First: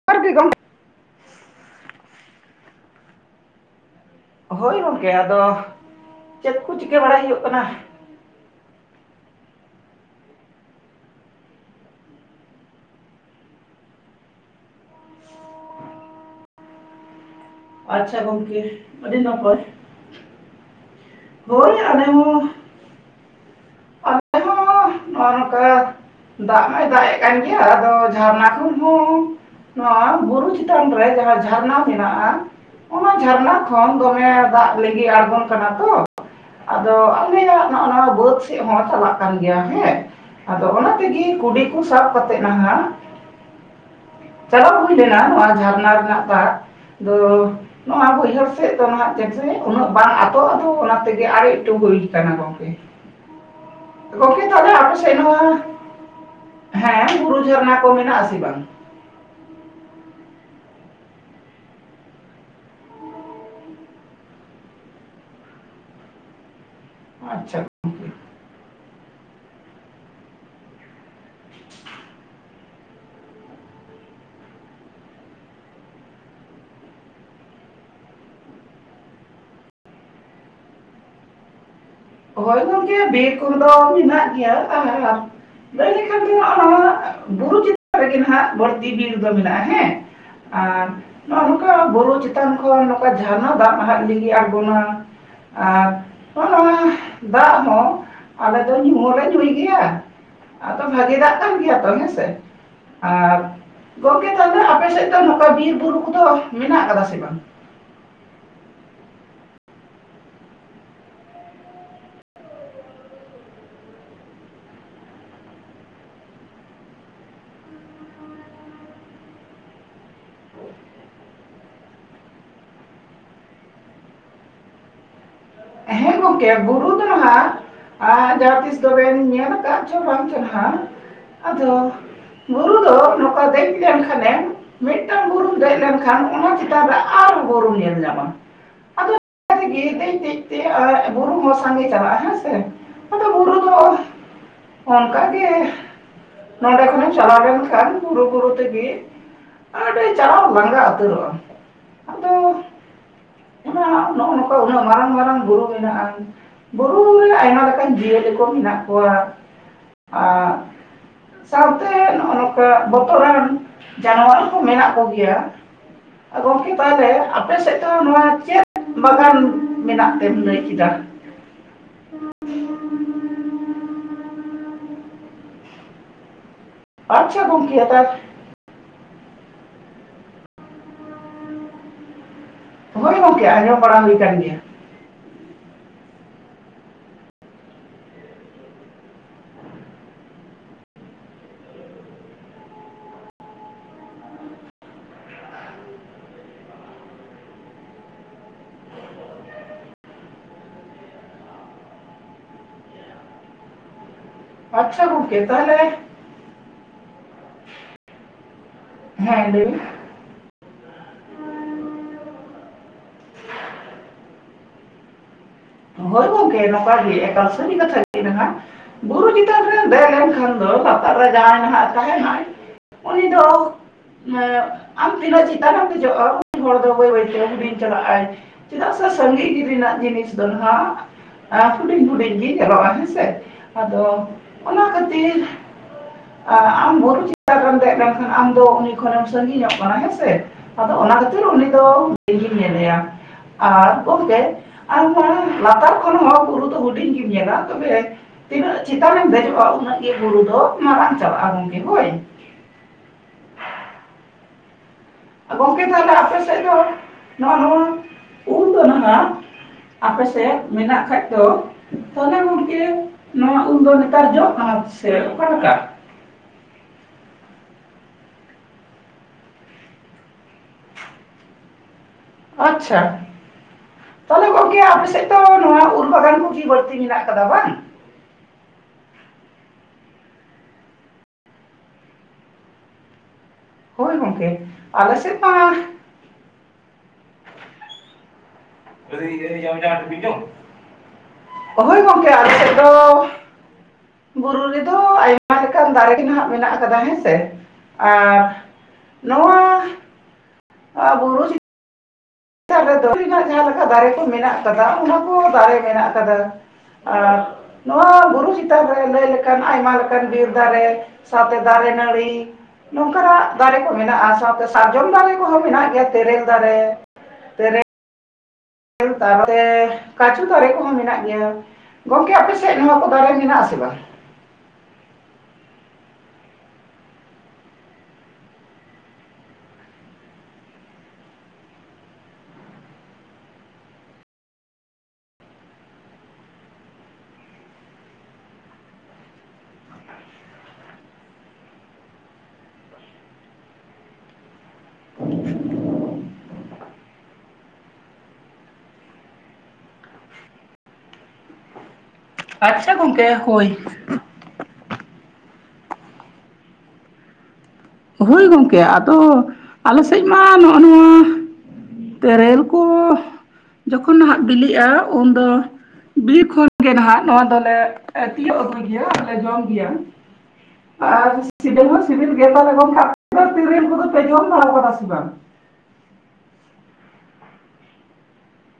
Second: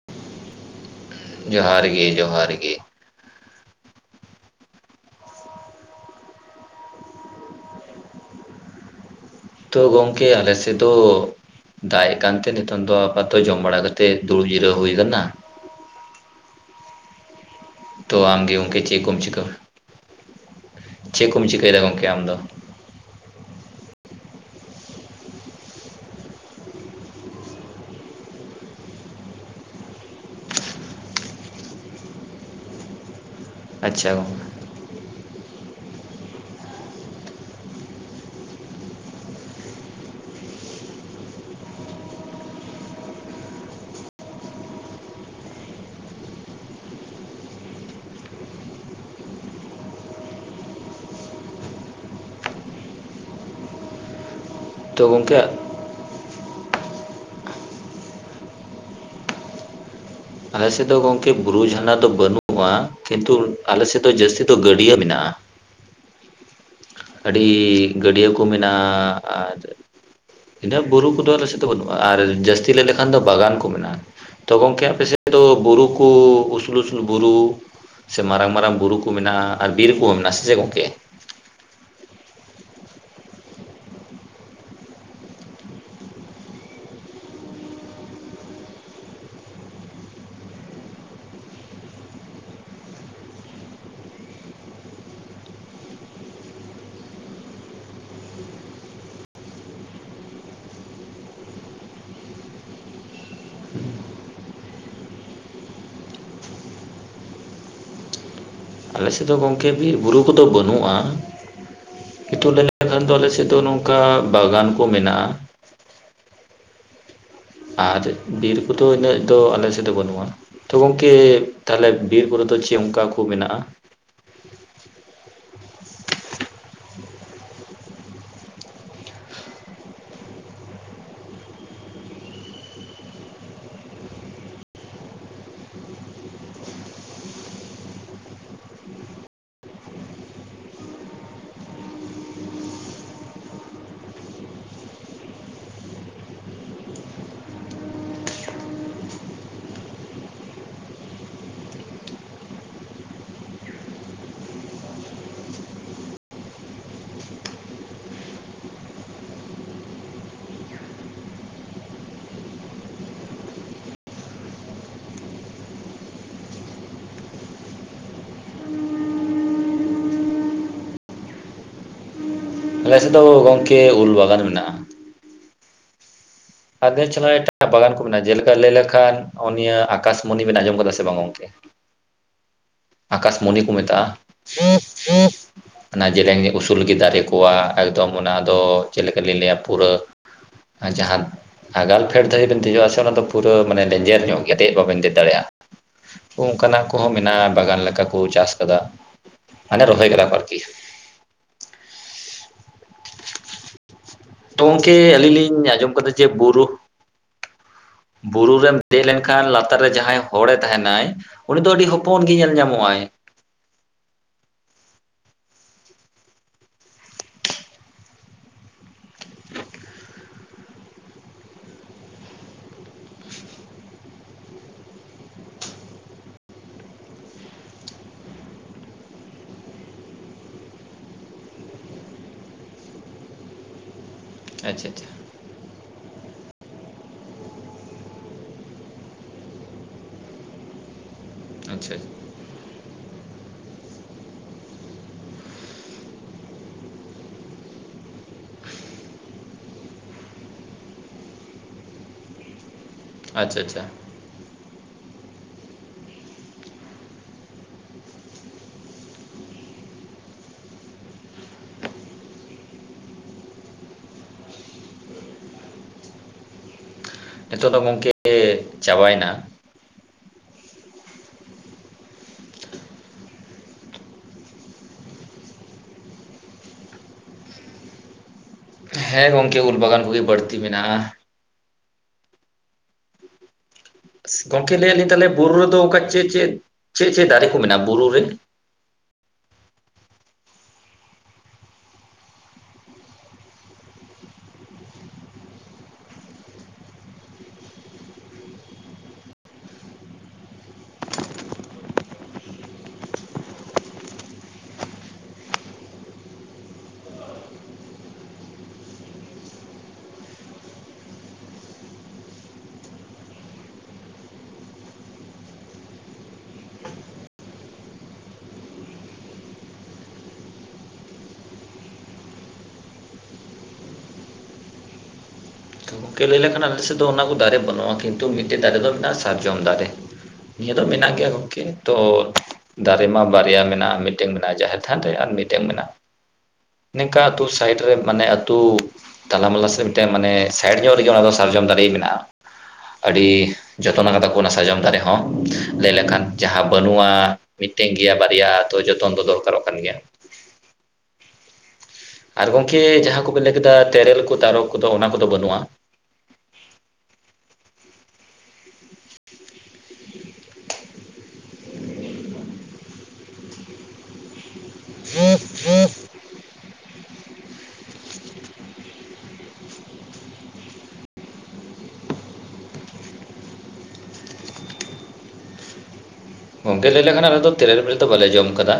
[unintelligible] ᱡᱚᱦᱟᱨ ᱜᱤ ᱡᱚᱦᱟᱨ ᱜᱤ᱾ ᱦᱳᱭ ᱜᱚᱝᱠᱮ ᱟᱫᱚ, ᱪᱮᱫ ᱠᱚ ᱪᱤᱠᱟᱹ ᱵᱟᱲᱟᱭ ᱦᱩᱭᱩᱜ ᱠᱟᱱᱟ? ᱱᱤᱛᱚᱜ ᱜᱚᱢᱠᱮ ᱟᱞᱮ ᱥᱮ ᱫᱚ ᱫᱟᱜ ᱮ ᱠᱟᱱᱛᱮ ᱱᱤᱛᱚᱝ ᱫᱚ ᱟᱯᱟᱛᱚᱛᱚ ᱡᱚᱢ ᱵᱟᱲᱟ ᱠᱟᱛᱮᱫ ᱫᱩᱲᱩᱵ ᱡᱤᱨᱟᱹᱣ ᱦᱩᱭ ᱠᱟᱱᱟ᱾ ᱟᱪᱪᱷᱟ ᱛᱚ ᱟᱢᱜᱮ ᱜᱚᱝᱠᱮ ᱜᱚᱢᱠᱮ ᱪᱮᱫ ᱟᱹᱰᱤ ᱠᱚᱢ ᱪᱤᱠᱟᱹ ᱱᱟᱯᱟᱭ᱾ ᱪᱮᱫ ᱠᱚᱢ ᱦᱳᱭ ᱪᱤᱠᱟᱹᱭᱫᱟ ᱜᱚᱢᱠᱮ ᱟᱞᱮ ᱟᱢ ᱫᱚ? ᱦᱚᱸ ᱱᱚ ᱱᱚᱝᱠᱟ ᱫᱟᱜ ᱢᱟᱭ ᱫᱟᱜ ᱮᱫ ᱠᱟᱱ ᱜᱮᱭᱟ ᱟᱫᱚ ᱡᱷᱟᱨᱱᱟ ᱠᱷᱚᱱ ᱦᱚᱸ ᱱᱚᱣᱟ ᱵᱩᱨᱩ ᱪᱮᱛᱟᱱ ᱨᱮ ᱡᱟᱦᱟᱸ ᱡᱷᱟᱨᱱᱟ ᱢᱮᱱᱟᱜ-ᱟ, ᱚᱱᱟ ᱡᱷᱟᱨᱱᱟ ᱟᱪᱪᱷᱟ ᱫᱚᱢᱮ ᱜᱚᱢᱠᱮ ᱫᱟᱜ ᱞᱤᱸᱜᱤᱱ ᱟᱬᱜᱚᱱ ᱠᱟᱱᱟ ᱛᱚ, ᱟᱫᱚ ᱟᱞᱮᱭᱟᱜ ᱱᱚ ᱱᱚᱣᱟ ᱵᱟᱹᱫ ᱥᱮᱜ ᱦᱚᱸ ᱪᱟᱞᱟᱜ ᱠᱟᱱ ᱜᱮᱭᱟ ᱦᱮᱸ᱾ ᱟᱫᱚ ᱚᱱᱟ ᱛᱮᱜᱮ ᱠᱩᱰᱤ ᱠᱚ ᱥᱟᱵ ᱠᱟᱛᱮᱜ ᱱᱟᱦᱟᱸᱜ ᱪᱟᱞᱟᱣ ᱦᱩᱭ ᱞᱮᱱᱟ ᱱᱚᱣᱟ ᱡᱷᱟᱨᱱᱟ ᱨᱮᱱᱟᱜ [inaudible] ᱫᱚ ᱱᱚᱣᱟ ᱵᱟᱹᱭᱦᱟᱹᱲ ᱥᱮᱫ ᱫᱚ ᱦᱟᱸᱜ ᱡᱮᱭᱥᱮ ᱩᱱᱟᱹᱜ ᱵᱟᱝ ᱟᱫᱚᱜ-ᱟ ᱫᱚ ᱚᱱᱟ ᱛᱮᱜᱮ ᱟᱨᱮᱡ ᱮᱠᱴᱩ ᱦᱩᱭ ᱠᱟᱱᱟ ᱜᱚᱝᱠᱮ᱾ ᱜᱚᱢᱠᱮ ᱛᱟᱦᱚᱞᱮ ᱟᱯᱮ ᱛᱚ ᱥᱮᱫ ᱜᱚᱢᱠᱮ ᱱᱚᱣᱟ ᱦᱮᱸ ᱵᱩᱨᱩ ᱡᱷᱟᱨᱱᱟ ᱠᱚ ᱢᱮᱱᱟᱜ-ᱟ ᱥᱮ ᱵᱟᱝ? ᱟᱞᱮ ᱥᱮᱫ ᱫᱚ ᱜᱚᱝᱠᱮ ᱵᱩᱨᱩ ᱡᱷᱟᱨᱱᱟ ᱫᱚ ᱵᱟᱹᱱᱩᱜ-ᱟ ᱠᱤᱱᱛᱩ ᱟᱞᱮ ᱥᱮᱫ ᱫᱚ ᱡᱟᱹᱥᱛᱤ ᱫᱚ ᱜᱟᱹᱰᱭᱟᱹ ᱢᱮᱱᱟᱜ-ᱟ᱾ [inaudible] ᱞ [unintelligible] ᱟᱹᱰᱤ ᱜᱟᱹᱰᱭᱟᱹ ᱠᱚ ᱢᱮᱱᱟᱜ-ᱟ, ᱟᱨ ᱩᱱᱟᱹᱜ ᱵᱩᱨᱩ ᱠᱚᱫᱚ ᱟᱞᱮ ᱥᱮᱫ ᱫᱚ ᱵᱟᱹᱱᱩᱜ-ᱟ, ᱟᱨ ᱡᱟᱹᱥᱛᱤ ᱞᱟᱹᱭ ᱞᱮᱠᱷᱟᱱ ᱫᱚ ᱵᱟᱜᱟᱱ ᱠᱚ ᱢᱮᱱᱟᱜ-ᱟ᱾ ᱛᱚ ᱜᱚᱢᱠᱮ ᱟᱯᱮ ᱥᱮᱫ ᱫᱚ ᱵᱩᱨᱩ ᱠᱚ ᱩᱥᱩᱞ ᱩᱥᱩᱞ ᱵᱩᱨᱩ ᱥᱮ ᱢᱟᱨᱟᱝ ᱢᱟᱨᱟᱝ ᱵᱩᱨᱩ ᱠᱚ ᱢᱮᱱᱟᱜ-ᱟ, ᱟᱨ ᱵᱤᱨ ᱠᱚᱦᱚᱸ ᱢᱮᱱᱟᱜ-ᱟ, ᱥᱮ ᱪᱮᱫ ᱜᱚᱢᱠᱮ? ᱦᱳᱭ ᱜᱚᱝᱠᱮ ᱵᱤᱨ ᱠᱚᱫᱚ ᱢᱮᱱᱟᱜ ᱜᱮᱭᱟ, ᱟᱨ ᱞᱟᱹᱭ ᱞᱮᱠᱷᱟᱱ ᱫᱚ ᱱᱟᱜ ᱱᱚᱣᱟ ᱵᱩᱨᱩ ᱪᱮᱛᱟᱱ ᱨᱮᱜᱮ ᱱᱟᱜ ᱵᱟᱹᱲᱛᱤ ᱵᱤᱨ ᱫᱚ ᱢᱮᱱᱟᱜ-ᱟ ᱦᱮᱸ ᱾ ᱟᱨ ᱱᱚᱝᱠᱟ ᱵᱩᱨᱩ ᱪᱮᱛᱟᱱ ᱠᱷᱚᱱ ᱱᱚᱝᱠᱟ ᱡᱷᱟᱨᱱᱟ ᱫᱟᱜ ᱦᱟᱸᱜ ᱞᱟᱹᱜᱤ ᱟᱬᱜᱟᱹᱱᱟ ᱾ ᱟᱨ [unintelligible] ᱫᱟᱜ ᱦᱚᱸ ᱟᱞᱮ ᱫᱚ ᱧᱩᱸᱦᱚᱸᱞᱮ ᱧᱩᱸᱭ ᱜᱮᱭᱟ ᱾ ᱟᱫᱚ ᱵᱷᱟᱜᱮ ᱫᱟᱜ ᱠᱟᱱ ᱜᱮᱭᱟ ᱛᱚ ᱦᱮᱸᱥᱮ ᱾ ᱟᱨ ᱜᱚᱝᱠᱮ ᱛᱟᱦᱚᱞᱮ ᱟᱯᱮ ᱥᱮᱫ ᱫᱚ ᱱᱚᱝᱠᱟ ᱵᱤᱨ ᱵᱩᱨᱩ ᱠᱚ ᱫᱚ ᱢᱮᱱᱟᱜ ᱠᱟᱫᱟ ᱥᱮ ᱵᱟᱝ? ᱟᱞᱮ ᱥᱮᱫ ᱫᱚ ᱜᱚᱢᱠᱮ ᱵᱩᱨᱩ ᱠᱚᱫᱚ ᱵᱟᱹᱱᱩᱜ-ᱟ ᱾ ᱠᱤᱱᱛᱩ ᱞᱟᱹᱭ ᱞᱮᱠᱷᱟᱱ ᱫᱚ ᱟᱞᱮᱥᱮᱫ ᱫᱚ ᱱᱚᱝᱠᱟ ᱵᱟᱜᱟᱱ ᱠᱚ ᱢᱮᱱᱟᱜ-ᱟ ᱾ ᱟᱨ ᱵᱤᱨ ᱠᱚᱫᱚ ᱤᱱᱟᱹᱜ ᱫᱚ ᱟᱞᱮ ᱥᱮᱫ ᱫᱚ ᱵᱟᱹᱱᱩᱜ-ᱟ ᱾ ᱛᱚ ᱜᱚᱢᱠᱮ ᱛᱟᱦᱚᱞᱮ ᱵᱤᱨ ᱵᱩᱨᱩ ᱫᱚ ᱪᱮᱫ ᱚᱱᱠᱟ ᱠᱚ ᱢᱮᱱᱟᱜ-ᱟ? ᱜᱚᱢᱠᱮ ᱵᱩᱨᱩ ᱱᱟᱦᱟᱸᱜ ᱟᱨ ᱡᱟᱦᱟᱸ ᱛᱤᱥ ᱛᱚᱵᱮᱢ ᱧᱮᱞ ᱠᱟᱜ ᱪᱚᱝ ᱵᱟᱝ ᱪᱚᱝ ᱱᱟᱜ ᱟᱫᱚ ᱵᱩᱨᱩ ᱫᱚ ᱱᱚᱝᱠᱟ ᱫᱮᱜ ᱞᱮᱱᱠᱷᱟᱱᱮᱢ ᱢᱤᱜᱴᱟᱝ ᱵᱩᱨᱩᱢ ᱫᱮᱜ ᱞᱮᱱ ᱠᱷᱟᱱ ᱚᱱᱟ ᱪᱮᱛᱟᱱ ᱨᱮ ᱟᱨᱚ ᱵᱩᱨᱩᱢ ᱧᱮᱞ ᱧᱟᱢᱟ᱾ ᱟᱫᱚ [inaudible] ᱫᱮᱜ ᱛᱮ [unintelligible] ᱵᱩᱨᱩ ᱦᱚᱸ ᱥᱟᱸᱜᱮ ᱪᱟᱞᱟᱜᱼᱟ ᱦᱮᱸ ᱥᱮ ᱟᱫᱚ ᱵᱩᱨᱩ ᱫᱚ, ᱚᱝᱟᱜᱮ ᱱᱚᱸᱰᱮ ᱠᱷᱚᱱᱮᱢ ᱪᱟᱞᱟᱣ ᱞᱮᱱᱠᱷᱟᱱ ᱵᱩᱨᱩ ᱵᱩᱨᱩ ᱛᱮᱜᱮ ᱟᱹᱰᱤ ᱪᱟᱞᱟᱣ ᱞᱟᱸᱜᱟ ᱩᱛᱟᱹᱨᱚᱜᱼᱟᱢ ᱟᱫᱚ ᱚᱱᱟ ᱱᱚᱜᱼᱚ ᱱᱚᱝᱠᱟ ᱩᱱᱟᱹᱜ ᱢᱟᱨᱟᱝ ᱢᱟᱨᱟᱝ ᱵᱩᱨᱩ ᱢᱮᱱᱟᱜᱼᱟ᱾ ᱵᱩᱨᱩ ᱨᱮ ᱟᱭᱢᱟ ᱞᱮᱠᱟᱱ ᱡᱤᱭᱟᱹᱞᱤ ᱠᱚ ᱢᱮᱱᱟᱜ ᱠᱚᱣᱟ, ᱟ ᱥᱟᱶᱛᱮ ᱱᱚᱜ ᱱᱚᱝᱠᱟ ᱵᱚᱛᱚᱨᱟᱱ ᱡᱟᱱᱣᱟᱨ ᱠᱚ ᱢᱮᱱᱟᱜ ᱠᱚ ᱜᱮᱭᱟ᱾ ᱜᱚᱝᱠᱮ ᱛᱟᱦᱚᱞᱮ ᱟᱯᱮ ᱥᱮᱜ ᱫᱚ ᱱᱚᱣᱟ ᱪᱮᱫ ᱵᱟᱜᱟᱱ ᱢᱮᱱᱟᱜ ᱛᱮᱢ ᱞᱟᱹᱭ ᱠᱮᱫᱟ? ᱞᱮᱥᱮᱜ ᱫᱚ ᱜᱚᱝᱠᱮ ᱩᱞ ᱵᱟᱜᱟᱱ ᱢᱮᱱᱟᱜᱼᱟ᱾ ᱟᱫᱚ ᱪᱷᱟᱞᱟ ᱟᱪᱪᱷᱟ ᱮᱴᱟᱜ ᱜᱚᱢᱠᱮ ᱵᱟᱜᱟᱱ ᱠᱚ ᱛᱟ ᱢᱮᱱᱟᱜᱼᱟ ᱡᱮᱞᱮᱠᱟ ᱞᱟᱹᱭ ᱞᱮᱠᱷᱟᱱ ᱱᱚᱜᱼᱚᱱᱤᱭᱟᱹ ᱟᱠᱟᱥᱢᱚᱱᱤ ᱵᱮᱱ ᱟᱸᱡᱚᱢ ᱠᱟᱫᱟ ᱥᱮ ᱵᱟᱝ ᱜᱚᱝᱠᱮ? ᱦᱳᱭ ᱜᱚᱢᱠᱮ ᱟᱠᱟᱥᱢᱚᱱᱤ ᱠᱚ ᱟᱸᱡᱚᱢ ᱵᱟᱲᱟ ᱢᱮᱛᱟᱜᱼᱟ᱾ ᱦᱩᱭ ᱠᱟᱱ ᱜᱮᱭᱟ ᱚᱱᱟ ᱡᱮᱞᱮᱧ ᱩᱥᱩᱞ ᱜᱮ ᱫᱟᱨᱮ ᱠᱚᱣᱟ ᱮᱠᱫᱚᱢ ᱚᱱᱟᱫᱚ ᱪᱮᱜ ᱞᱮᱠᱟᱞᱤᱧ ᱞᱟᱹᱭᱟ ᱯᱩᱨᱟᱹ ᱟ ᱡᱟᱦᱟᱱ ᱟᱜᱟᱞ ᱯᱷᱮᱰ ᱫᱷᱟᱹᱨᱤ ᱡᱩᱫᱤᱢ ᱫᱮᱡᱚᱜᱼᱟ ᱥᱮ ᱚᱱᱟ ᱫᱚ ᱯᱩᱨᱟᱹ ᱢᱟᱱᱮ ᱞᱮᱧᱡᱮᱨᱧᱚᱜ ᱜᱮᱭᱟ ᱫᱮᱜ ᱵᱟᱵᱮᱱ ᱫᱮᱜ ᱫᱟᱲᱮᱭᱟᱜᱼᱟ᱾ ᱚᱝᱠᱟᱱᱟᱜ ᱠᱚᱦᱚᱸ ᱢᱮᱱᱟᱜᱼᱟ᱾ ᱵᱟᱜᱟᱱ ᱞᱮᱠᱟ ᱠᱚ ᱪᱟᱥ ᱠᱟᱫᱟ ᱢᱟᱱᱮ ᱨᱚᱦᱚᱭ ᱠᱟᱫᱟ ᱠᱚ ᱟᱨᱠᱤ᱾ [inaudible] ᱛᱚ ᱜᱚᱝᱠᱮ ᱟᱪᱪᱷᱟ ᱟᱹᱞᱤᱧ ᱜᱚᱢᱠᱮ ᱞᱤᱧ ᱛᱟᱦᱚᱞᱮ ᱟᱸᱡᱚᱢ ᱠᱟᱫᱟ ᱡᱮ ᱵᱩᱨᱩᱜ ᱵᱩᱨᱩ ᱨᱮᱢ ᱫᱮᱜ ᱞᱮᱱᱠᱷᱟᱱ ᱦᱮᱸ ᱞᱟᱹᱭ ᱢᱮ ᱞᱟᱛᱟᱨ ᱨᱮ ᱡᱟᱦᱟᱸᱭ ᱦᱚᱲᱮ ᱛᱟᱦᱮᱸᱱᱟᱭ ᱩᱱᱤ ᱫᱚ ᱟᱹᱰᱤ ᱦᱚᱯᱚᱱ ᱜᱮ ᱧᱮᱞ ᱧᱟᱢᱚᱜ ᱟᱭ᱾ ᱦᱳᱭ ᱜᱚᱝᱠᱮ ᱱᱚᱝᱠᱟ ᱜᱮ ᱮᱴᱟ ᱥᱟᱹᱨᱤ ᱠᱟᱛᱷᱟ [inaudible] ᱢᱮᱱᱟ ᱵᱩᱨᱩ ᱪᱮᱛᱟᱱ ᱨᱮᱢ ᱫᱮᱜ ᱞᱮᱱᱠᱷᱟᱱ ᱫᱚ ᱞᱟᱛᱟᱨ ᱨᱮ ᱡᱟᱦᱟᱸᱭ ᱱᱟᱜ ᱛᱟᱦᱮᱸᱱᱟᱭ ᱩᱱᱤ ᱫᱚ, ᱤᱭᱟᱹ ᱟᱢ ᱛᱤᱱᱟᱹᱜ ᱪᱮᱛᱟᱱᱮᱢ ᱫᱮᱡᱚᱜᱼᱟ ᱩᱱᱤ ᱦᱚᱲ ᱫᱚ ᱵᱟᱹᱭ ᱵᱟᱹᱭᱛᱮ ᱦᱩᱰᱤᱧ ᱪᱟᱞᱟᱜᱼᱟᱭ᱾ ᱪᱮᱫᱟᱜ ᱥᱮ ᱥᱟᱺᱜᱤᱧ ᱨᱮᱱᱟᱜ ᱡᱤᱱᱤᱥ ᱫᱚ ᱟᱸ ᱟᱛᱩᱨᱮᱱ ᱠᱚ ᱦᱩᱸᱰᱤᱧ ᱦᱩᱸᱰᱤᱧ ᱪᱟᱵᱟᱜᱼᱟ ᱦᱮᱸᱥᱮ ᱟᱫᱚ, ᱚᱱᱟ ᱟᱪᱪᱷᱟ ᱟᱪᱪᱷᱟ ᱠᱷᱟᱹᱛᱤᱨ ᱟ ᱟᱢ ᱵᱩᱨᱩ ᱪᱮᱛᱟᱱ ᱨᱮᱢ ᱫᱮᱜ ᱞᱮᱱᱠᱷᱟᱱ ᱟᱢᱫᱚ ᱩᱱᱤ ᱠᱷᱚᱱᱮᱢ ᱥᱟᱺᱜᱤᱧᱚᱜ ᱠᱟᱱᱟ ᱦᱮᱸᱥᱮ᱾ ᱟᱫᱚ ᱚᱱᱟ ᱠᱷᱟᱹᱛᱤᱨ ᱩᱱᱤ ᱫᱚ ᱟᱪᱪᱷᱟ ᱦᱩᱰᱤᱧᱮᱢ ᱧᱮᱞᱮᱭᱟ ᱟᱨ ᱜᱚᱝᱠᱮ ᱟᱢ ᱞᱟᱛᱟᱨ ᱠᱷᱚᱱ ᱦᱚᱸ ᱵᱩᱨᱩ ᱫᱚ ᱦᱩᱸᱰᱤᱧ ᱜᱮᱢ ᱧᱮᱞᱟ ᱛᱚᱵᱮ ᱛᱤᱱᱟᱹᱜ ᱪᱮᱛᱟᱱᱮᱢ ᱫᱮᱡᱚᱜᱼᱟ ᱩᱱᱟᱹᱜ ᱜᱮ ᱵᱩᱨᱩ ᱫᱚ ᱢᱟᱨᱟᱝ ᱪᱟᱞᱟᱜᱼᱟ ᱜᱚᱝᱠᱮ ᱦᱳᱭ᱾ ᱟᱪᱪᱷᱟ ᱟᱪᱪᱷᱟ᱾ ᱜᱚᱝᱠᱮ ᱛᱟᱦᱚᱞᱮ ᱟᱯᱮ ᱥᱮᱜ ᱫᱚ ᱱᱚᱜᱼᱚ ᱱᱚᱣᱟ ᱩᱞ ᱫᱚ [unintelligible] ᱟᱯᱮᱥᱮᱜ ᱢᱮᱱᱟᱜ ᱠᱷᱟᱭ ᱫᱚ ᱛᱟᱦᱚᱞᱮ ᱜᱚᱝᱠᱮ ᱱᱚᱣᱟ ᱩᱞ ᱫᱚ ᱱᱮᱛᱟᱨ ᱡᱚᱜ ᱠᱟᱱᱟ ᱥᱮ ᱚᱠᱟᱞᱮᱠᱟ? ᱱᱤᱛᱚᱜ ᱫᱚ ᱜᱚᱝᱠᱮ ᱪᱟᱵᱟᱭᱱᱟ᱾ ᱟᱪᱪᱷᱟ, ᱛᱟᱦᱚᱞᱮ ᱜᱚᱝᱠᱮ ᱟᱯᱮᱥᱮᱜ ᱫᱚ ᱱᱚᱣᱟ ᱩᱞ ᱵᱟᱜᱟᱱ ᱠᱚᱜᱤ ᱵᱟᱹᱲᱛᱤ ᱢᱮᱱᱟᱜ ᱠᱟᱫᱟ ᱵᱟᱝ? ᱦᱮᱸ ᱜᱚᱝᱠᱮ ᱩᱞ ᱵᱟᱜᱟᱱ ᱠᱚᱜᱮ ᱵᱟᱹᱲᱛᱤ ᱢᱮᱱᱟᱜᱼᱟ᱾ ᱦᱳᱭ ᱜᱚᱝᱠᱮ ᱞᱟᱹᱭᱮᱜ ᱟᱹᱞᱤᱧ ᱟᱞᱮ ᱛᱟᱦᱚᱞᱮ ᱥᱮᱫ ᱢᱟ ᱵᱩᱨᱩ ᱨᱮᱫᱚ ᱚᱠᱟ ᱪᱮᱜ ᱪᱮᱜ ᱪᱮᱫ ᱪᱮᱜ ᱫᱟᱨᱮ ᱠᱚ ᱢᱮᱱᱟᱜᱼᱟ ᱵᱩᱨᱩ ᱨᱮ? [unintelligible] ᱚᱦᱚᱭ ᱜᱚᱝᱠᱮ ᱟᱞᱮᱥᱮᱜ ᱫᱚ, ᱵᱩᱨᱩ ᱨᱮᱫᱚ ᱟᱭᱢᱟ ᱞᱮᱠᱟᱱ ᱫᱟᱨᱮ ᱱᱷᱟᱸᱜ ᱢᱮᱱᱟᱜ ᱟᱠᱟᱫᱟ ᱦᱮᱸᱥᱮ ᱟᱨ ᱱᱚᱶᱟ ᱟᱹᱻᱵᱩ ᱪᱮᱫ ᱫᱟᱨᱮ ᱫᱚ, ᱫᱷᱟᱹᱨᱛᱤ ᱨᱮᱡᱟᱜ ᱡᱟᱦᱟᱸ ᱞᱮᱠᱟ ᱫᱟᱨᱮ ᱠᱚ ᱢᱮᱱᱟᱜ ᱟᱠᱟᱫᱟ ᱚᱱᱟ ᱠᱚ ᱫᱟᱨᱮ ᱢᱮᱱᱟᱜ ᱟᱠᱟᱫᱟ᱾ ᱟᱨ ᱱᱚᱣᱟ ᱵᱩᱨᱩ ᱪᱮᱛᱟᱱ ᱨᱮ ᱞᱟᱹᱭ ᱞᱮᱠᱷᱟᱱ ᱟᱭᱢᱟ ᱞᱮᱠᱟᱱ ᱵᱤᱨ ᱫᱟᱨᱮ ᱥᱟᱶᱛᱮ ᱫᱟᱨᱮ ᱱᱟᱹᱲᱤ ᱱᱚᱝᱠᱟ ᱱᱟᱜ ᱫᱟᱨᱮ ᱠᱚ ᱢᱮᱱᱟᱜᱼᱟ ᱥᱟᱶᱛᱮ ᱥᱟᱨᱡᱚᱢ ᱫᱟᱨᱮ ᱠᱚᱦᱚᱸ ᱢᱮᱱᱟᱜ ᱜᱮᱭᱟ ᱛᱮᱨᱮᱞ ᱫᱟᱨᱮ ᱛᱮᱨᱮ [inaudible] ᱮᱞ ᱛᱟᱛᱮ ᱠᱟᱪᱩ ᱫᱟᱨᱮ ᱠᱚᱦᱚᱸ ᱢᱮᱱᱟᱜ ᱜᱮᱭᱟ᱾ ᱜᱚᱝᱠᱮ ᱟᱯᱮ ᱥᱮᱫ ᱱᱚᱣᱟ ᱠᱚ ᱫᱟᱨᱮ ᱢᱮᱱᱟᱜᱼᱟ ᱥᱮ ᱵᱟᱝ? ᱛᱚ ᱜᱚᱝᱠᱮ ᱞᱟᱹᱭ ᱞᱮᱠᱷᱟᱱ ᱟᱞᱮᱥᱮᱫ ᱫᱚ ᱚᱱᱟ ᱠᱚ ᱫᱟᱨᱮ ᱵᱟᱹᱱᱩᱜᱼᱟ, ᱠᱤᱱᱛᱩ ᱢᱤᱫᱴᱮᱡ ᱫᱟᱨᱮ ᱫᱚ ᱢᱮᱱᱟᱜᱼᱟ ᱥᱟᱨᱡᱚᱢ ᱫᱟᱨᱮ᱾ ᱱᱤᱭᱟᱹ ᱫᱚ ᱢᱮᱱᱟᱜ ᱜᱮᱭᱟ ᱜᱚᱝᱠᱮ ᱛᱚ ᱫᱟᱨᱮ ᱢᱟ ᱵᱟᱨᱭᱟ ᱢᱮᱱᱟᱜᱼᱟ, ᱢᱤᱫᱴᱟᱹᱝ ᱢᱮᱱᱟᱜᱼᱟ ᱡᱟᱦᱮᱨ ᱛᱷᱟᱱ ᱨᱮ ᱟᱨ ᱢᱤᱫᱴᱟᱹᱝ ᱢᱮᱱᱟᱜᱼᱟ ᱱᱮᱝᱠᱟ ᱟᱛᱳ ᱥᱟᱭᱤᱰ ᱨᱮ ᱢᱟᱱᱮ ᱟᱹᱛᱩ ᱛᱟᱞᱟᱢᱟᱞᱟ ᱥᱮ ᱢᱤᱫᱴᱟᱝ ᱢᱟᱱᱮ ᱥᱟᱭᱤᱰ ᱧᱚᱜ ᱨᱮᱜᱮ ᱚᱱᱟ ᱫᱚ ᱥᱟᱨᱡᱚᱢ ᱫᱟᱨᱮ ᱢᱮᱱᱟᱜᱼᱟ, ᱟᱹᱰᱤ ᱡᱚᱛᱚᱱ ᱟᱠᱟ ᱫᱟᱠᱚ ᱚᱱᱟ ᱥᱟᱨᱡᱚᱢ ᱫᱟᱨᱮ ᱦᱚᱸ ᱞᱟᱹᱭ ᱞᱮᱠᱷᱟᱱ ᱡᱟᱦᱟᱸ ᱵᱟᱹᱱᱩᱜᱼᱟ ᱢᱤᱫᱴᱮᱝ ᱜᱮᱭᱟ ᱵᱟᱨᱭᱟ ᱟᱛᱚ ᱡᱚᱛᱚᱱ ᱫᱚ ᱫᱚᱨᱠᱟᱨᱚᱜ ᱠᱟᱱ ᱜᱮᱭᱟ᱾ [inaudible] ᱟᱨ ᱜᱚᱝᱠᱮ ᱟᱪᱪᱷᱟ ᱡᱟᱦᱟᱸ ᱠᱚᱯᱮ ᱞᱟᱹᱭ ᱦᱳᱭ ᱠᱮᱫᱟ ᱛᱮᱨᱮᱞ ᱠᱚ ᱛᱟᱨᱚᱵ ᱠᱚᱫᱚ ᱚᱱᱟ ᱠᱚᱫᱚ ᱵᱟᱹᱱᱩᱜᱼᱟ᱾ ᱦᱳᱭ ᱜᱚᱝᱠᱮ ᱟᱫᱚ ᱟᱞᱮ ᱥᱮᱡ ᱢᱟ ᱱᱚᱜᱼᱱᱚᱣᱟ ᱛᱮᱨᱮᱞ ᱠᱚᱻᱦ ᱡᱚᱠᱷᱚᱱ ᱱᱷᱟᱸᱜ ᱵᱤᱞᱤᱜᱼᱟ ᱩᱱᱫᱚ ᱵᱤᱨ ᱠᱷᱚᱱ ᱜᱮ ᱱᱷᱟᱸᱜ ᱱᱚᱣᱟ ᱫᱚᱞᱮ ᱮᱸ ᱛᱤᱭᱳᱜ ᱟᱹᱜᱩᱭ ᱜᱮᱭᱟ ᱟᱨ ᱞᱮ ᱡᱚᱢ ᱜᱮᱭᱟ᱾ ᱟᱨ ᱥᱤᱵᱤᱞ ᱢᱟ ᱥᱤᱵᱤᱞ ᱜᱮ ᱛᱟᱦᱚᱞᱮ ᱜᱚᱝ [unintelligible] ᱟᱯᱮ ᱫᱚ ᱛᱤᱨᱤᱞ ᱠᱚᱫᱚ ᱯᱮ ᱡᱚᱢ ᱫᱷᱟᱣ ᱠᱟᱫᱟ ᱥᱮ ᱵᱟᱝ? ᱜᱚᱝᱜᱮ ᱞᱟᱹᱭ ᱞᱮᱠᱷᱟᱱ ᱟᱞᱮ ᱫᱚ ᱛᱮᱨᱮᱞ ᱵᱤᱞᱤ ᱫᱚ ᱵᱟᱞᱮ ᱡᱚᱢ ᱟᱠᱟᱫᱟ᱾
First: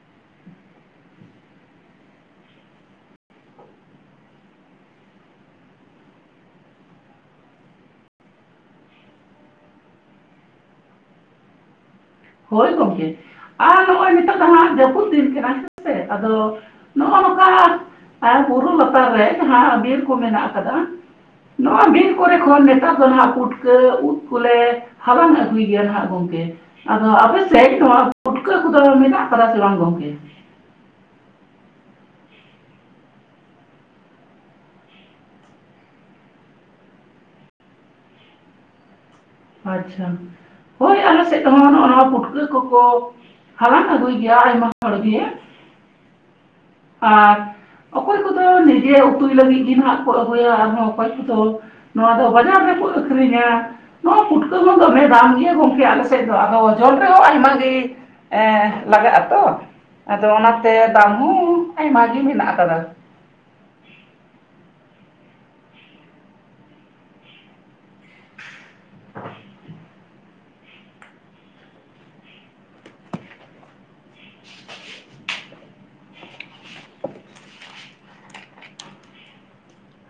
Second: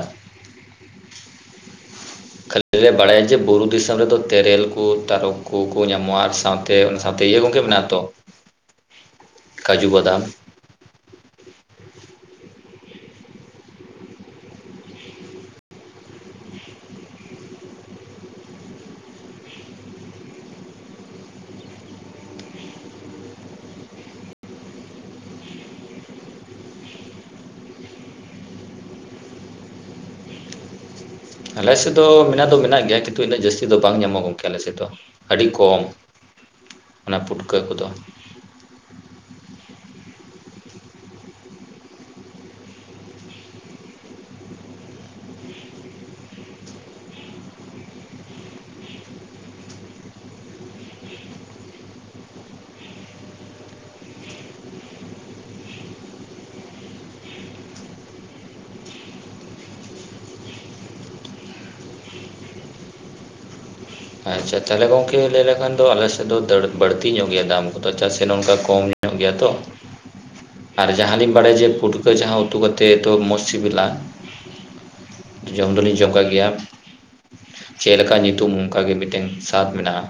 [inaudible] ᱠᱷᱟᱹᱞᱤ ᱞᱮ ᱵᱟᱰᱟᱭᱟ ᱡᱮ ᱵᱩᱨᱩ ᱫᱤᱥᱚᱢ ᱨᱮᱫᱚ ᱛᱮᱨᱮᱞ ᱠᱚ ᱛᱟᱨᱚᱵ ᱠᱚ ᱠᱚ ᱧᱟᱢᱚᱜᱼᱟ ᱟᱨ ᱥᱟᱶ- ᱛᱮ ᱚᱱᱟ ᱥᱟᱶᱛᱮ ᱤᱭᱟᱹ ᱜᱚᱝᱠᱮ ᱢᱮᱱᱟᱜᱼᱟ ᱛᱚ [inaudible] ᱠᱟᱹᱡᱩ ᱵᱟᱫᱟᱢ ᱦᱳᱭ ᱜᱚᱝᱠᱮ᱾ ᱟᱨ ᱱᱚᱜᱼᱚᱭ ᱱᱤᱛᱚᱜ ᱫᱚ ᱦᱟᱸᱜ ᱡᱟᱹᱯᱩᱫ ᱫᱤᱱ ᱠᱟᱱᱟ ᱦᱮᱸ ᱥᱮ ᱟᱫᱚ ᱱᱚᱜᱼᱚᱼᱱᱚᱸᱠᱟ ᱱᱷᱟᱸᱜ ᱟᱨ ᱵᱩᱨᱩ ᱞᱟᱛᱟᱨ ᱨᱮ ᱡᱟᱦᱟᱸ ᱵᱤᱨ ᱠᱚ ᱢᱮᱱᱟᱜ ᱟᱠᱟᱫᱟ ᱱᱚᱶᱟ ᱵᱤᱨ ᱠᱚᱨᱮ ᱠᱷᱚᱱ ᱱᱮᱛᱟᱨ ᱫᱚ ᱱᱷᱟᱸᱜ ᱯᱩᱴᱠᱟᱹ ᱩᱫ ᱠᱚᱞᱮ ᱦᱟᱞᱟᱝ ᱟᱹᱜᱩᱭ ᱜᱮᱭᱟ ᱱᱷᱟᱸᱜ ᱜᱚᱝᱠᱮ᱾ ᱟᱫᱚ ᱟᱯᱮ ᱥᱟᱹᱭᱤᱰ ᱱᱚᱣᱟ ᱯᱩᱴᱠᱟᱹ ᱠᱚᱫᱚ ᱢᱮᱱᱟᱜ ᱟᱠᱟᱫᱟ ᱥᱮ ᱵᱟᱝ ᱜᱚᱝᱠᱮ? ᱟᱞᱮ ᱥᱮᱫ ᱫᱚ ᱢᱮᱱᱟᱜ ᱫᱚ ᱢᱮᱱᱟᱜ ᱜᱮᱭᱟ ᱠᱤᱱᱛᱩ ᱤᱱᱟᱹᱜ ᱡᱟᱹᱥᱛᱤ ᱫᱚ ᱵᱟᱝ ᱧᱟᱢᱚᱜ ᱜᱚᱝᱠᱮ ᱟᱞᱮ ᱥᱮᱫ ᱫᱚ, ᱟᱹᱰᱤ ᱠᱚᱢ ᱚᱱᱟ ᱯᱩᱴᱠᱟᱹ ᱠᱚᱫᱚ᱾ ᱟᱪᱪᱷᱟ᱾ ᱦᱳᱭ ᱟᱞᱮ ᱥᱮᱫ ᱫᱚ ᱦᱟᱸᱜ ᱱᱚᱜᱼᱚᱼᱱᱚᱣᱟ ᱯᱩᱴᱠᱟᱹ ᱠᱚᱠᱚ ᱦᱟᱞᱟᱝ ᱟᱹᱜᱩᱭ ᱜᱮᱭᱟ ᱟᱭᱢᱟ ᱦᱚᱲ ᱜᱮ, ᱟᱨ ᱚᱠᱚᱭ ᱠᱚᱫᱚ ᱱᱤᱡᱟᱹ ᱩᱛᱩᱭ ᱞᱟᱹᱜᱤᱫ ᱜᱮ ᱱᱷᱟᱸᱜ ᱠᱚ ᱟᱹᱜᱩᱭᱟ ᱟᱨᱦᱚᱸ ᱚᱠᱚᱭ ᱠᱚᱫᱚ ᱱᱚᱣᱟ ᱫᱷᱚ ᱵᱟᱡᱟᱨ ᱨᱮᱠᱚ ᱟᱹᱠᱷᱨᱤᱧᱟ, ᱱᱚᱣᱟ ᱯᱩᱴᱠᱟᱹ ᱦᱚᱸ ᱫᱚᱢᱮ ᱫᱟᱢ ᱜᱮᱭᱟ ᱜᱚᱝᱠᱮ ᱟᱞᱮ ᱥᱮᱫ ᱫᱚ, ᱟᱫᱚ ᱡᱚᱢ ᱨᱮᱦᱚᱸ ᱟᱭᱢᱟ ᱜᱮ ᱮᱸ ᱞᱟᱜᱟᱜᱼᱟ ᱛᱚ ᱟᱫᱚ ᱚᱱᱟᱛᱮ ᱫᱟᱢ ᱦᱚᱸ ᱟᱭᱢᱟ ᱜᱮ ᱢᱮᱱᱟᱜ ᱟᱠᱟᱫᱟ᱾ ᱟᱪ-ᱪᱷᱟ ᱛᱟᱦᱚᱞᱮ ᱜᱚᱝᱠᱮ ᱞᱟᱹᱭ ᱞᱮᱠᱷᱟᱱ ᱫᱚ ᱟᱞᱮ ᱥᱮᱫ ᱫᱚ ᱫᱟᱹᱲ ᱵᱟᱹᱲᱛᱤ ᱧᱚᱜ ᱜᱮᱭᱟ ᱫᱟᱢ ᱠᱚᱫᱚ ᱪᱟᱜ ᱥᱮ ᱱᱚᱝᱠᱟ ᱠᱚᱢ ᱧᱚᱜ ᱜᱮᱭᱟ ᱛᱚ᱾ ᱟᱨ ᱡᱟᱦᱟᱸ ᱞᱤᱧ ᱵᱟᱲᱟᱭᱟ ᱡᱮ ᱯᱩᱴᱠᱟᱹ ᱡᱟᱦᱟᱸ ᱩᱛᱩ ᱠᱟᱛᱮ ᱛᱚ ᱢᱚᱸᱥ ᱥᱤᱵᱤᱞᱟ᱾ [inaudible] ᱡᱚᱢ ᱫᱚᱞᱤᱧ ᱡᱚᱢ ᱠᱟᱜ ᱜᱮᱭᱟ, ᱪᱮᱞᱠᱟ ᱧᱩᱛᱩᱢ ᱚᱱᱠᱟ ᱜᱮ ᱢᱤᱴᱮᱱ ᱥᱟᱫᱽ ᱢᱮᱱᱟᱜᱼᱟ᱾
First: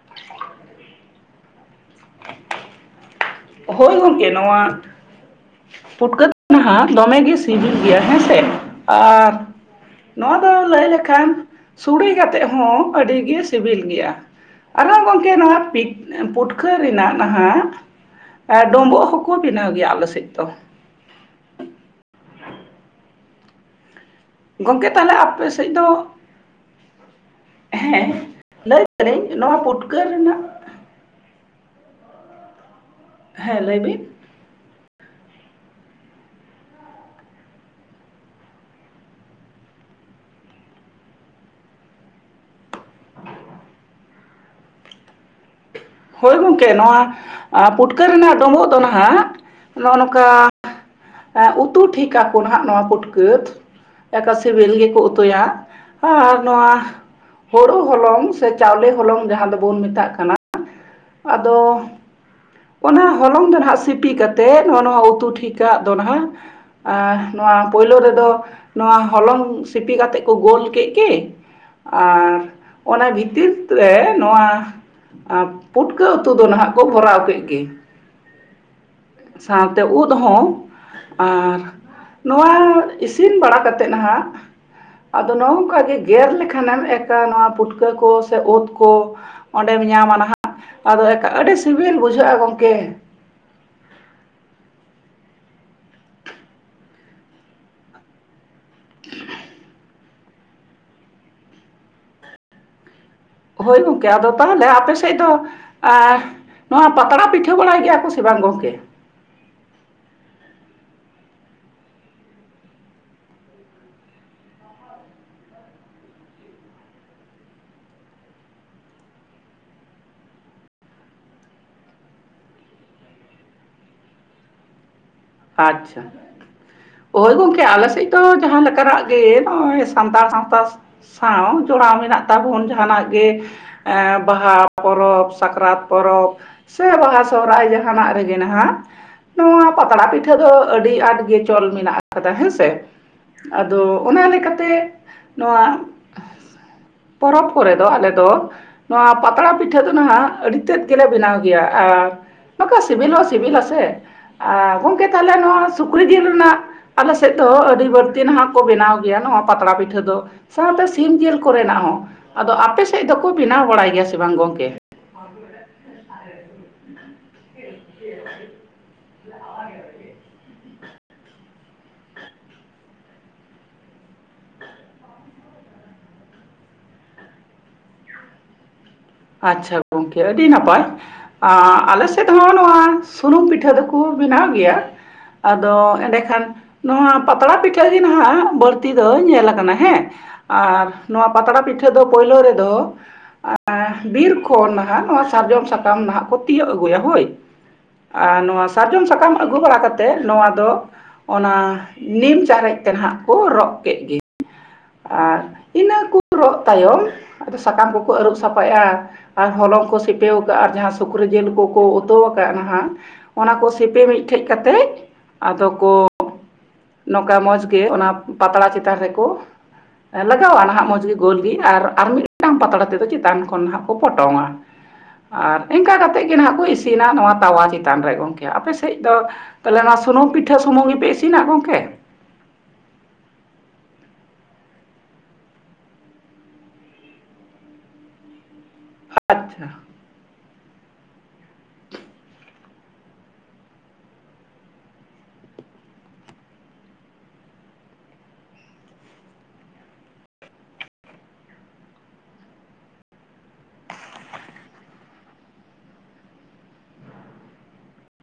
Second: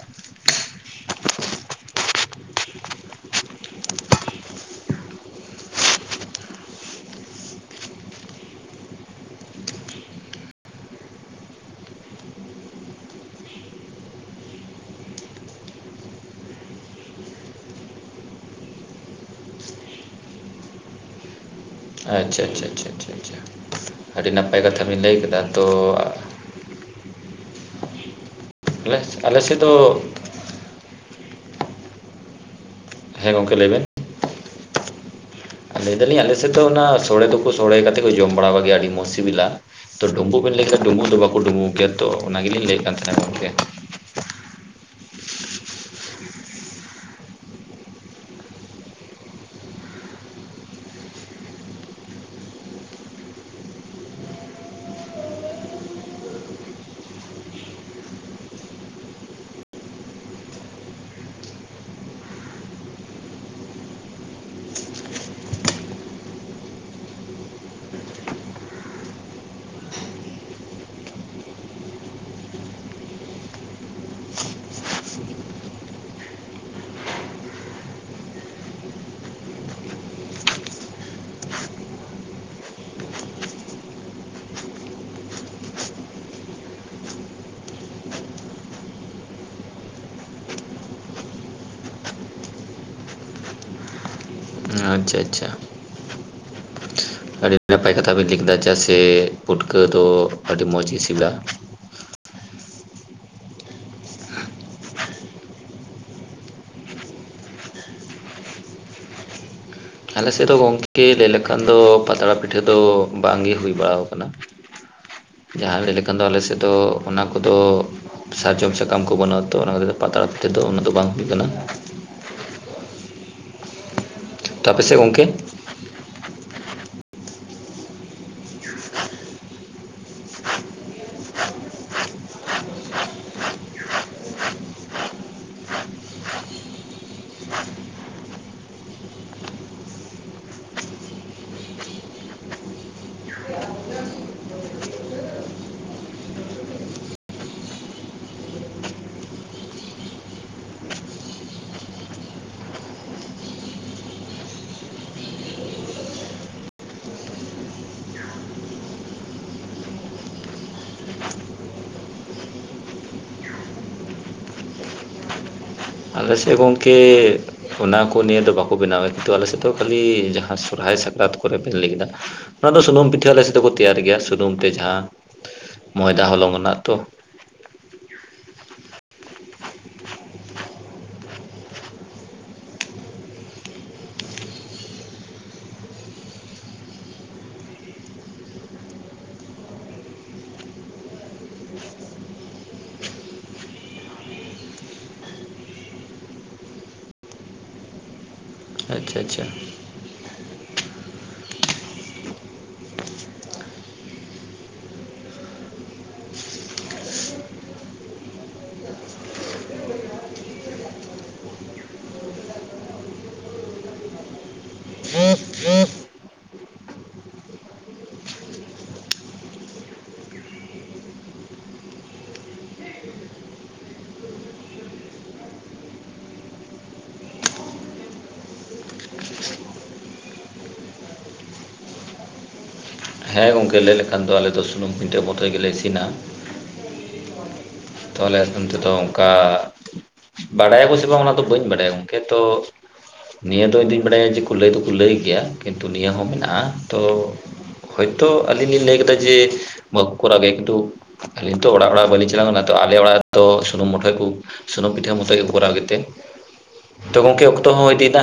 ᱦᱳᱭ ᱜᱚᱢᱠᱮ, ᱱᱚᱣᱟ ᱯᱩᱴᱠᱟᱹ [unintelligible] ᱫᱚᱢᱮ ᱜᱮ ᱥᱤᱵᱤᱞ ᱜᱮᱭᱟ ᱦᱮᱸ ᱥᱮ, ᱟᱨ ᱱᱚᱣᱟ ᱫᱚ ᱞᱟᱹᱭ ᱞᱮᱠᱷᱟᱱ ᱥᱩᱲᱮ ᱠᱟᱛᱮᱜ ᱦᱚᱸ ᱟᱹᱰᱤ ᱜᱮ ᱥᱮᱵᱮᱞ ᱜᱮᱭᱟ᱾ ᱟᱨᱦᱚᱸ ᱜᱚᱝᱠᱮ ᱱᱚᱣᱟ ᱯᱤ ᱯᱩᱴᱠᱷᱟᱹ ᱨᱮᱱᱟᱜ ᱱᱟᱦᱟᱜ ᱮᱹ ᱰᱳᱵᱳᱜ ᱦᱚᱸᱠᱚ ᱵᱮᱱᱟᱣ ᱜᱮᱭᱟ ᱟᱞᱮ ᱥᱮᱡ ᱫᱚ᱾ ᱟᱪ-ᱪᱷᱟ ᱟᱪ-ᱪᱷᱟ ᱪᱷᱟ ᱪᱷᱟ ᱪᱷᱟ ᱟᱹᱰᱤ ᱱᱟᱯᱟᱭ ᱠᱟᱛᱷᱟ ᱜᱚᱝᱠᱮ ᱵᱤᱱ ᱛᱟᱦᱚᱞᱮ ᱞᱟᱹᱭ ᱠᱟᱫᱟ, ᱟᱯᱮ ᱛᱚ ᱥᱮᱫ ᱫᱚ ᱦᱮᱸ ᱞᱟᱹᱭ ᱟᱞᱮ [unintelligible] ᱟᱞᱮ ᱱᱚᱣᱟ ᱥᱮᱫ ᱯᱩᱴᱠᱟᱹ ᱫᱚ ᱨᱮᱱᱟᱜ ᱦᱮᱸ ᱞᱟᱹᱭ ᱵᱤᱱ᱾ ᱞᱟᱹᱭ ᱫᱟᱞᱤᱧ ᱟᱞᱮ ᱥᱮ ᱫᱚ ᱚᱱᱟ ᱥᱚᱲᱮ ᱫᱚᱠᱚ ᱥᱚᱲᱮ ᱠᱟᱛᱮ ᱠᱚ ᱡᱚᱢ ᱵᱟᱲᱟ ᱠᱟ ᱜᱮᱭᱟ ᱟᱹᱰᱤ ᱢᱚᱸᱥ ᱥᱤᱵᱤᱞᱟ᱾ ᱛᱚ ᱰᱩᱸᱵᱩᱜ ᱵᱮᱱ ᱞᱟᱹᱭ ᱠᱮ ᱰᱩᱵᱩᱜ ᱫᱚ ᱵᱟᱠᱚ ᱰᱩᱵᱩᱜ ᱜᱮᱭᱟ ᱛᱚ ᱚᱱᱟ ᱜᱮᱞᱤᱧ ᱞᱟᱹᱭᱮᱜ ᱠᱟᱱ ᱛᱟᱦᱮᱜ ᱜᱚᱢᱠᱮ᱾ ᱦᱳᱭ ᱜᱚᱝᱠᱮ ᱱᱚᱣᱟ ᱟ ᱯᱩᱴᱠᱟᱹ ᱨᱮᱱᱟᱜ ᱰᱳᱵᱳᱜ ᱫᱚ ᱱᱟᱦᱟᱜ ᱱᱚᱜᱼᱚ ᱱᱚᱠᱟ ᱮᱸ ᱩᱛᱩ ᱴᱷᱤᱠ ᱟᱠᱚ ᱱᱟᱜ ᱱᱚᱣᱟ ᱯᱩᱴᱠᱟᱹ ᱮᱠᱟ ᱥᱤᱵᱤᱞ ᱜᱮᱠᱚ ᱩᱛᱩᱭᱟ, ᱟᱨ ᱱᱚᱣᱟ ᱦᱳᱲᱳ ᱦᱚᱞᱚᱝ ᱥᱮ ᱪᱟᱣᱞᱮ ᱦᱚᱞᱚᱝ ᱡᱟᱦᱟᱸ ᱫᱚᱵᱚᱱ ᱢᱮᱛᱟᱜ ᱠᱟᱱᱟ᱾ ᱟᱫᱚ ᱚᱱᱟ ᱦᱚᱞᱚᱝ ᱫᱚ ᱱᱟᱦᱟᱜ ᱥᱤᱯᱤ ᱠᱟᱛᱮ ᱱᱚᱼᱚ ᱱᱚᱣᱟ ᱩᱛᱩ ᱴᱷᱤᱠᱟᱜ ᱫᱚ ᱱᱟᱜ ᱟ ᱱᱚᱣᱟ ᱯᱳᱭᱞᱳ ᱨᱮᱫᱚ ᱱᱚᱣᱟ ᱦᱚᱞᱚᱝ ᱥᱤᱯᱤ ᱠᱟᱛᱮᱜ ᱠᱚ ᱜᱳᱞ ᱠᱮᱜ ᱜᱮ᱾ ᱟᱸ ᱚᱱᱟ ᱵᱷᱤᱛᱤᱛ ᱨᱮ ᱱᱚᱣᱟ ᱟᱸ ᱯᱩᱴᱠᱟᱹ ᱩᱛᱩ ᱫᱚ ᱱᱟᱦᱟᱜ ᱠᱚ ᱵᱷᱚᱨᱟᱣ ᱠᱮᱜ ᱜᱮ᱾ ᱥᱟᱶᱛᱮ ᱩᱫᱽ ᱦᱚᱸ᱾ ᱟᱨ ᱱᱚᱣᱟ ᱤᱥᱤᱱ ᱵᱟᱲᱟ ᱠᱟᱛᱮ ᱱᱟᱦᱟᱸᱜ᱾ ᱟᱫᱚ ᱱᱚᱝᱠᱟ ᱜᱮ ᱜᱮᱨ ᱞᱮᱠᱷᱟᱱᱮᱢ ᱮᱠᱟ ᱱᱚᱣᱟ ᱯᱩᱴᱠᱟᱹ ᱠᱚ ᱥᱮ ᱳᱛ ᱠᱚ ᱚᱸᱰᱮᱢ ᱧᱟᱢᱟ ᱱᱟᱦᱟᱜ ᱟᱫᱚ ᱮᱠᱟ ᱟᱹᱰᱤ ᱥᱤᱵᱤᱞ ᱵᱩᱡᱷᱟᱹᱜᱼᱟ ᱜᱚᱢᱠᱮ᱾ ᱟᱸᱪᱷᱟ ᱟᱪᱪᱷᱟ᱾ ᱟᱹᱰᱤ ᱱᱟᱯᱟᱭ ᱠᱟᱛᱷᱟ ᱵᱤᱱ ᱞᱟᱹᱭ ᱠᱮᱫᱟ ᱪᱟᱜ ᱥᱮ ᱯᱩᱴᱠᱟᱹ ᱫᱚ ᱟᱹᱰᱤ ᱢᱚᱸᱡᱽ ᱜᱮ ᱥᱤᱵᱤᱞᱟ᱾ ᱦᱳᱭ ᱜᱚᱝᱠᱮ ᱟᱫᱚ ᱛᱟᱦᱚᱞᱮ ᱟᱯᱮ ᱥᱮᱡ ᱫᱚ ᱟ ᱱᱚᱣᱟ ᱯᱟᱛᱲᱟ ᱯᱤᱴᱷᱟᱹ ᱵᱟᱲᱟᱭ ᱜᱮᱭᱟ ᱠᱚ ᱥᱮ ᱵᱟᱝ ᱜᱚᱝᱠᱮ? ᱟᱞᱮ ᱥᱮᱫᱚ ᱜᱚᱝᱠᱮ ᱞᱟᱹᱭ ᱞᱮᱠᱷᱟᱱ ᱫᱚ ᱯᱟᱛᱲᱟ ᱯᱤᱴᱷᱟᱹ ᱫᱚ ᱵᱟᱝ ᱜᱮ ᱦᱩᱭ ᱵᱟᱲᱟᱣ ᱠᱟᱱᱟ᱾ [inaudible] ᱡᱟᱦᱟᱸ ᱞᱟᱹᱭ ᱞᱮᱠᱷᱟᱱ ᱫᱚ ᱟᱞᱮ ᱥᱮᱡ ᱫᱚ ᱚᱱᱟ ᱠᱚᱫᱚ ᱥᱟᱨᱡᱚᱢ ᱥᱟᱠᱟᱢ ᱠᱚ ᱵᱟᱹᱱᱳᱜᱼᱟ ᱛᱚ ᱚᱱᱟ ᱠᱷᱟᱹᱛ ᱛᱮ ᱯᱟᱛᱲᱟ ᱯᱤᱴᱷᱟᱹ ᱫᱚ ᱩᱱᱟᱹᱜ ᱫᱚ ᱵᱟᱝ ᱦᱩᱭᱩᱜ ᱠᱟᱱᱟ᱾ ᱛᱚ ᱟᱯᱮᱥᱮ ᱜᱚᱢᱠᱮ? ᱟᱪ-ᱪᱷᱟ᱾ ᱳᱭ ᱜᱚᱝᱠᱮ ᱟᱞᱮ ᱥᱮᱡ ᱫᱚ ᱡᱟᱦᱟᱸ ᱞᱮᱠᱟᱱᱟᱜ ᱜᱮ ᱱᱚᱜᱼᱚᱭ ᱥᱟᱱᱛᱟᱲ ᱥᱟᱶᱛᱟ ᱥᱟᱶ ᱡᱚᱲᱟᱣ ᱢᱮᱱᱟᱜ ᱛᱟᱵᱚᱱ ᱡᱟᱦᱟᱱᱟᱜ ᱜᱮ ᱮᱸ ᱵᱟᱦᱟ ᱯᱚᱨᱚᱵᱽ ᱥᱟᱠᱨᱟᱛ ᱯᱚᱨᱚᱵᱽ᱾ ᱥᱮ ᱵᱟᱦᱟ ᱥᱚᱦᱨᱟᱭ ᱡᱟᱦᱟᱱᱟᱜ ᱨᱮᱜᱮ ᱱᱟᱦᱟᱜ ᱱᱚᱣᱟ ᱯᱟᱛᱲᱟ ᱯᱤᱴ ᱴᱷᱟᱹ ᱫᱚ ᱟᱹᱰᱤ ᱟᱴ ᱜᱮ ᱪᱚᱞ ᱢᱮᱱᱟᱜ ᱟᱠᱟᱫᱟ ᱦᱮᱸᱥᱮ᱾ ᱟᱫᱚ ᱚᱱᱟ ᱞᱮᱠᱟᱛᱮ ᱱᱚᱣᱟ ᱯᱚᱨᱚᱯ ᱠᱚᱨᱮ ᱫᱚ ᱟᱞᱮ ᱫᱚ ᱱᱚᱣᱟ ᱯᱟᱛᱲᱟ ᱯᱤᱴᱷᱟᱹ ᱫᱚ ᱱᱟᱦᱟᱜ ᱟᱹᱰᱤ ᱛᱮᱫ ᱜᱮᱞᱮ ᱵᱮᱱᱟᱣ ᱜᱮᱭᱟ, ᱟᱨ ᱱᱚᱠᱟ ᱥᱤᱵᱤᱞᱚᱜ-ᱟ ᱥᱤᱵᱤᱞᱟᱥᱮ, ᱟᱨ ᱜᱚᱝᱠᱮ ᱛᱟᱦᱞᱮ ᱟᱨ ᱱᱚᱣᱟ ᱥᱩᱠᱨᱤ ᱡᱤᱞ ᱨᱮᱱᱟᱜ ᱟᱞᱮ ᱥᱮᱫ ᱫᱚ ᱟᱹᱰᱤ ᱵᱟᱹᱲᱛᱤ ᱱᱟᱦᱟᱜ ᱠᱚ ᱵᱮᱱᱟᱣ ᱜᱮᱭᱟ ᱱᱚᱣᱟ ᱯᱟᱛᱲᱟ ᱯᱤᱴᱷᱟᱹ ᱫᱚ᱾ ᱥᱟᱶᱛᱮ ᱥᱤᱢ ᱡᱤᱞ ᱠᱚᱨᱮᱱᱟᱜ ᱦᱚᱸ᱾ ᱟᱫᱚ ᱟᱯᱮ ᱥᱮᱫ ᱫᱚᱠᱚ ᱵᱮᱱᱟᱣ ᱵᱟᱲᱟᱭ ᱜᱮᱭᱟ ᱥᱮ ᱵᱟᱝ ᱜᱚᱝᱠᱮ? [unintelligible] ᱟᱞᱮ ᱥᱮᱫ ᱜᱚᱝᱠᱮ ᱚᱱᱟ ᱠᱚ ᱱᱤᱭᱟᱹ ᱫᱚ ᱵᱟᱠᱚ ᱵᱮᱱᱟᱣᱟ᱾ ᱠᱤᱱᱛᱩ ᱟᱞᱮ ᱥᱮᱫ ᱫᱚ ᱠᱷᱟᱹᱞᱤ ᱡᱟᱦᱟᱸ ᱥᱚᱨᱦᱟᱭ ᱥᱟᱠᱨᱟᱛ ᱠᱚᱨᱮ ᱵᱮᱱ ᱞᱟᱹᱭ ᱠᱮᱫᱟ ᱛᱟᱦᱞᱮ ᱥᱩᱱᱩᱢ ᱯᱤᱴᱷᱟᱹ ᱟᱞᱮ ᱥᱮ ᱫᱚ ᱠᱚ ᱛᱮᱭᱟᱨ ᱜᱮᱭᱟ, ᱥᱩᱱᱩᱢ ᱛᱮ ᱡᱟᱦᱟᱸ ᱢᱚᱭᱫᱟ ᱦᱚᱞᱚᱝ ᱨᱮᱱᱟᱜ ᱛᱚ᱾ ᱟᱪᱪᱷᱟ ᱜᱚᱝᱠᱮ ᱟᱹᱰᱤ ᱱᱟᱯᱟᱭ᱾ ᱟᱸ ᱟᱞᱮ ᱥᱮᱫ ᱦᱚᱸ ᱱᱚᱣᱟ ᱥᱩᱱᱩᱢ ᱯᱤᱴᱷᱟᱹ ᱫᱚᱠᱚ ᱵᱮᱱᱟᱣ ᱜᱮᱭᱟ᱾ ᱟᱫᱚ ᱮᱸᱰᱮ ᱠᱷᱟᱱ ᱱᱚᱣᱟ ᱯᱟᱛᱲᱟ ᱯᱤᱴᱷᱟᱹ ᱜᱮ ᱱᱟᱦᱟᱜ ᱵᱟᱹᱲᱛᱤ ᱫᱚ ᱧᱮᱞ ᱟᱠᱟᱱᱟ ᱦᱮᱸ᱾ ᱟᱨ ᱱᱚᱣᱟ ᱯᱟᱛᱲᱟ ᱯᱤᱴᱷᱟᱹ ᱫᱚ ᱯᱳᱭᱞᱳ ᱨᱮᱫᱚ ᱟᱸᱻ ᱵᱤᱨ ᱠᱷᱚᱱ ᱱᱟᱦᱟᱜ ᱱᱚᱣᱟ ᱥᱟᱨᱡᱚᱢ ᱥᱟᱠᱟᱢ ᱱᱟᱦᱟᱜ ᱠᱚ ᱛᱤᱭᱟᱹᱜ ᱟᱹᱜᱩᱭᱟ ᱦᱳᱭ, ᱟᱨ ᱱᱚᱣᱟ ᱥᱟᱨᱡᱚᱢ ᱟᱪᱪᱷᱟ ᱥᱟᱠᱟᱢ ᱟᱪᱪᱷᱟ ᱟᱹᱜᱩ ᱵᱟᱲᱟ ᱠᱟᱛ ᱛᱚ ᱱᱚᱣᱟ ᱫᱚ ᱚᱱᱟ ᱱᱤᱢ ᱪᱟᱨᱮᱡ ᱛᱮ ᱱᱟᱦᱟᱜ ᱠᱚ ᱨᱚᱜ ᱠᱮᱜ ᱜᱮ᱾ ᱟᱨ ᱤᱱᱟᱹ ᱠᱚ ᱨᱚᱜ ᱛᱟᱭᱚᱢ ᱟᱫᱚ ᱥᱟᱠᱟᱢ ᱠᱚᱠᱚ ᱟᱹᱨᱩᱵ ᱥᱟᱯᱷᱟᱭᱟ᱾ ᱟᱨ ᱦᱚᱞᱚᱝ ᱠᱚ ᱥᱤᱯᱟᱹᱣ ᱠᱟᱜ-ᱟ, ᱟᱨ ᱡᱟᱦᱟᱸ ᱥᱩᱠᱨᱤ ᱡᱤᱞ ᱠᱚᱠᱚ ᱩᱛᱩ ᱠᱟᱜ-ᱟ ᱱᱟᱦᱟᱜ᱾ ᱚᱱᱟ ᱠᱚ ᱥᱤᱯᱤ ᱢᱤᱫᱴᱷᱮᱡ ᱠᱟᱛᱮᱜ ᱟᱫᱚ ᱠᱚ ᱱᱚᱝᱠᱟ ᱢᱚᱸᱡᱽ ᱜᱮ ᱚᱱᱟ ᱯᱟᱛᱲᱟ ᱪᱮᱛᱟᱱ ᱨᱮᱠᱚ ᱞᱟᱜᱟᱣᱟ ᱱᱟᱦᱟᱜ ᱢᱚᱡᱽ ᱜᱮ, ᱜᱳᱞ ᱜᱮ ᱟᱨ ᱟᱨᱚ ᱢᱤᱫᱴᱟᱝ ᱯᱟᱛᱲᱟ ᱛᱮᱫᱚ ᱪᱮᱛᱟᱱ ᱠᱷᱚᱱ ᱱᱟᱦᱟᱜ ᱠᱚ ᱯᱚᱴᱚᱢᱟ᱾ ᱟᱨ ᱮᱝᱠᱟ ᱠᱟᱛᱮᱜ ᱜᱮ ᱱᱟᱸᱦᱟᱜ ᱠᱚ ᱤᱥᱤᱱᱟ ᱱᱚᱣᱟ ᱛᱟᱣᱟ ᱪᱮᱛᱟᱱ ᱨᱮ ᱜᱚᱝᱠᱮ᱾ ᱟᱯᱮ ᱥᱮᱡ ᱫᱚ? ᱛᱟᱦᱞᱮ ᱚᱱᱟ ᱥᱩᱱᱩᱢ ᱯᱤᱴᱷᱟᱹ ᱥᱩᱢᱩᱝ ᱜᱮᱯᱮ ᱤᱥᱤᱱᱟ ᱜᱚᱝᱠᱮ? ᱦᱳᱭ ᱜᱚᱝᱠᱮ ᱞᱟᱹᱭ ᱞᱮᱠᱷᱟᱱ ᱫᱚ ᱟᱞᱮ ᱫᱚ ᱥᱩᱱᱩᱢ ᱯᱤᱴᱷᱟᱹ ᱢᱚᱛᱚᱡ ᱜᱮᱞᱮ ᱤᱥᱤᱱᱟ᱾ ᱛᱟᱦᱞᱮ ᱟᱯᱮ ᱚᱱᱛᱮ ᱫᱚ ᱚᱝᱠᱟ ᱟᱪᱪᱷᱟ ᱵᱟᱲᱟᱭᱟᱠᱚ ᱥᱮ ᱵᱟᱝ ᱚᱱᱟ ᱫᱚ ᱵᱟᱹᱧ ᱵᱟᱰᱟᱭᱟ ᱜᱚᱝᱠᱮ ᱛᱚ ᱱᱤᱭᱟᱹ ᱫᱚ ᱤᱧ ᱫᱩᱧ ᱵᱟᱰᱟᱭᱟ ᱡᱮᱠᱚ ᱞᱟᱹᱭ ᱫᱚᱠᱚ ᱞᱟᱹᱭ ᱜᱮᱭᱟ᱾ ᱠᱤᱱᱛᱩ ᱱᱤᱭᱟᱹ ᱦᱚᱸ ᱢᱮᱱᱟᱜ-ᱟ ᱛᱚ ᱦᱚᱭᱛᱳ ᱟᱹᱞᱤᱧ ᱞᱤᱧ ᱞᱟᱹᱭ ᱠᱮᱫᱟ ᱡᱮ ᱵᱟᱠᱚ ᱠᱚᱨᱟᱣ ᱮᱫᱟ ᱠᱤᱱᱛᱩ ᱟᱞᱤᱧ ᱛᱚ ᱚᱲᱟᱜ ᱚᱲᱟᱜ ᱵᱟᱹᱞᱤᱧ ᱪᱟᱞᱟᱣ ᱠᱟᱱᱟ᱾ ᱛᱚ ᱟᱞᱮ ᱚᱲᱟᱜ ᱨᱮᱫᱚ ᱥᱩᱱᱩᱢ ᱢᱚᱴᱷᱚᱡ ᱠᱚ, ᱥᱩᱱᱩᱢ ᱯᱤᱴᱷᱟᱹ ᱢᱚᱛᱚᱡ ᱜᱮᱠᱚ ᱠᱚᱨᱟᱣ ᱜᱮᱛᱮ᱾ ᱛᱚ, ᱜᱚᱝᱠᱮ ᱚᱠᱛᱚ ᱦᱚᱸ ᱦᱩᱭ ᱤᱫᱤᱱᱟ᱾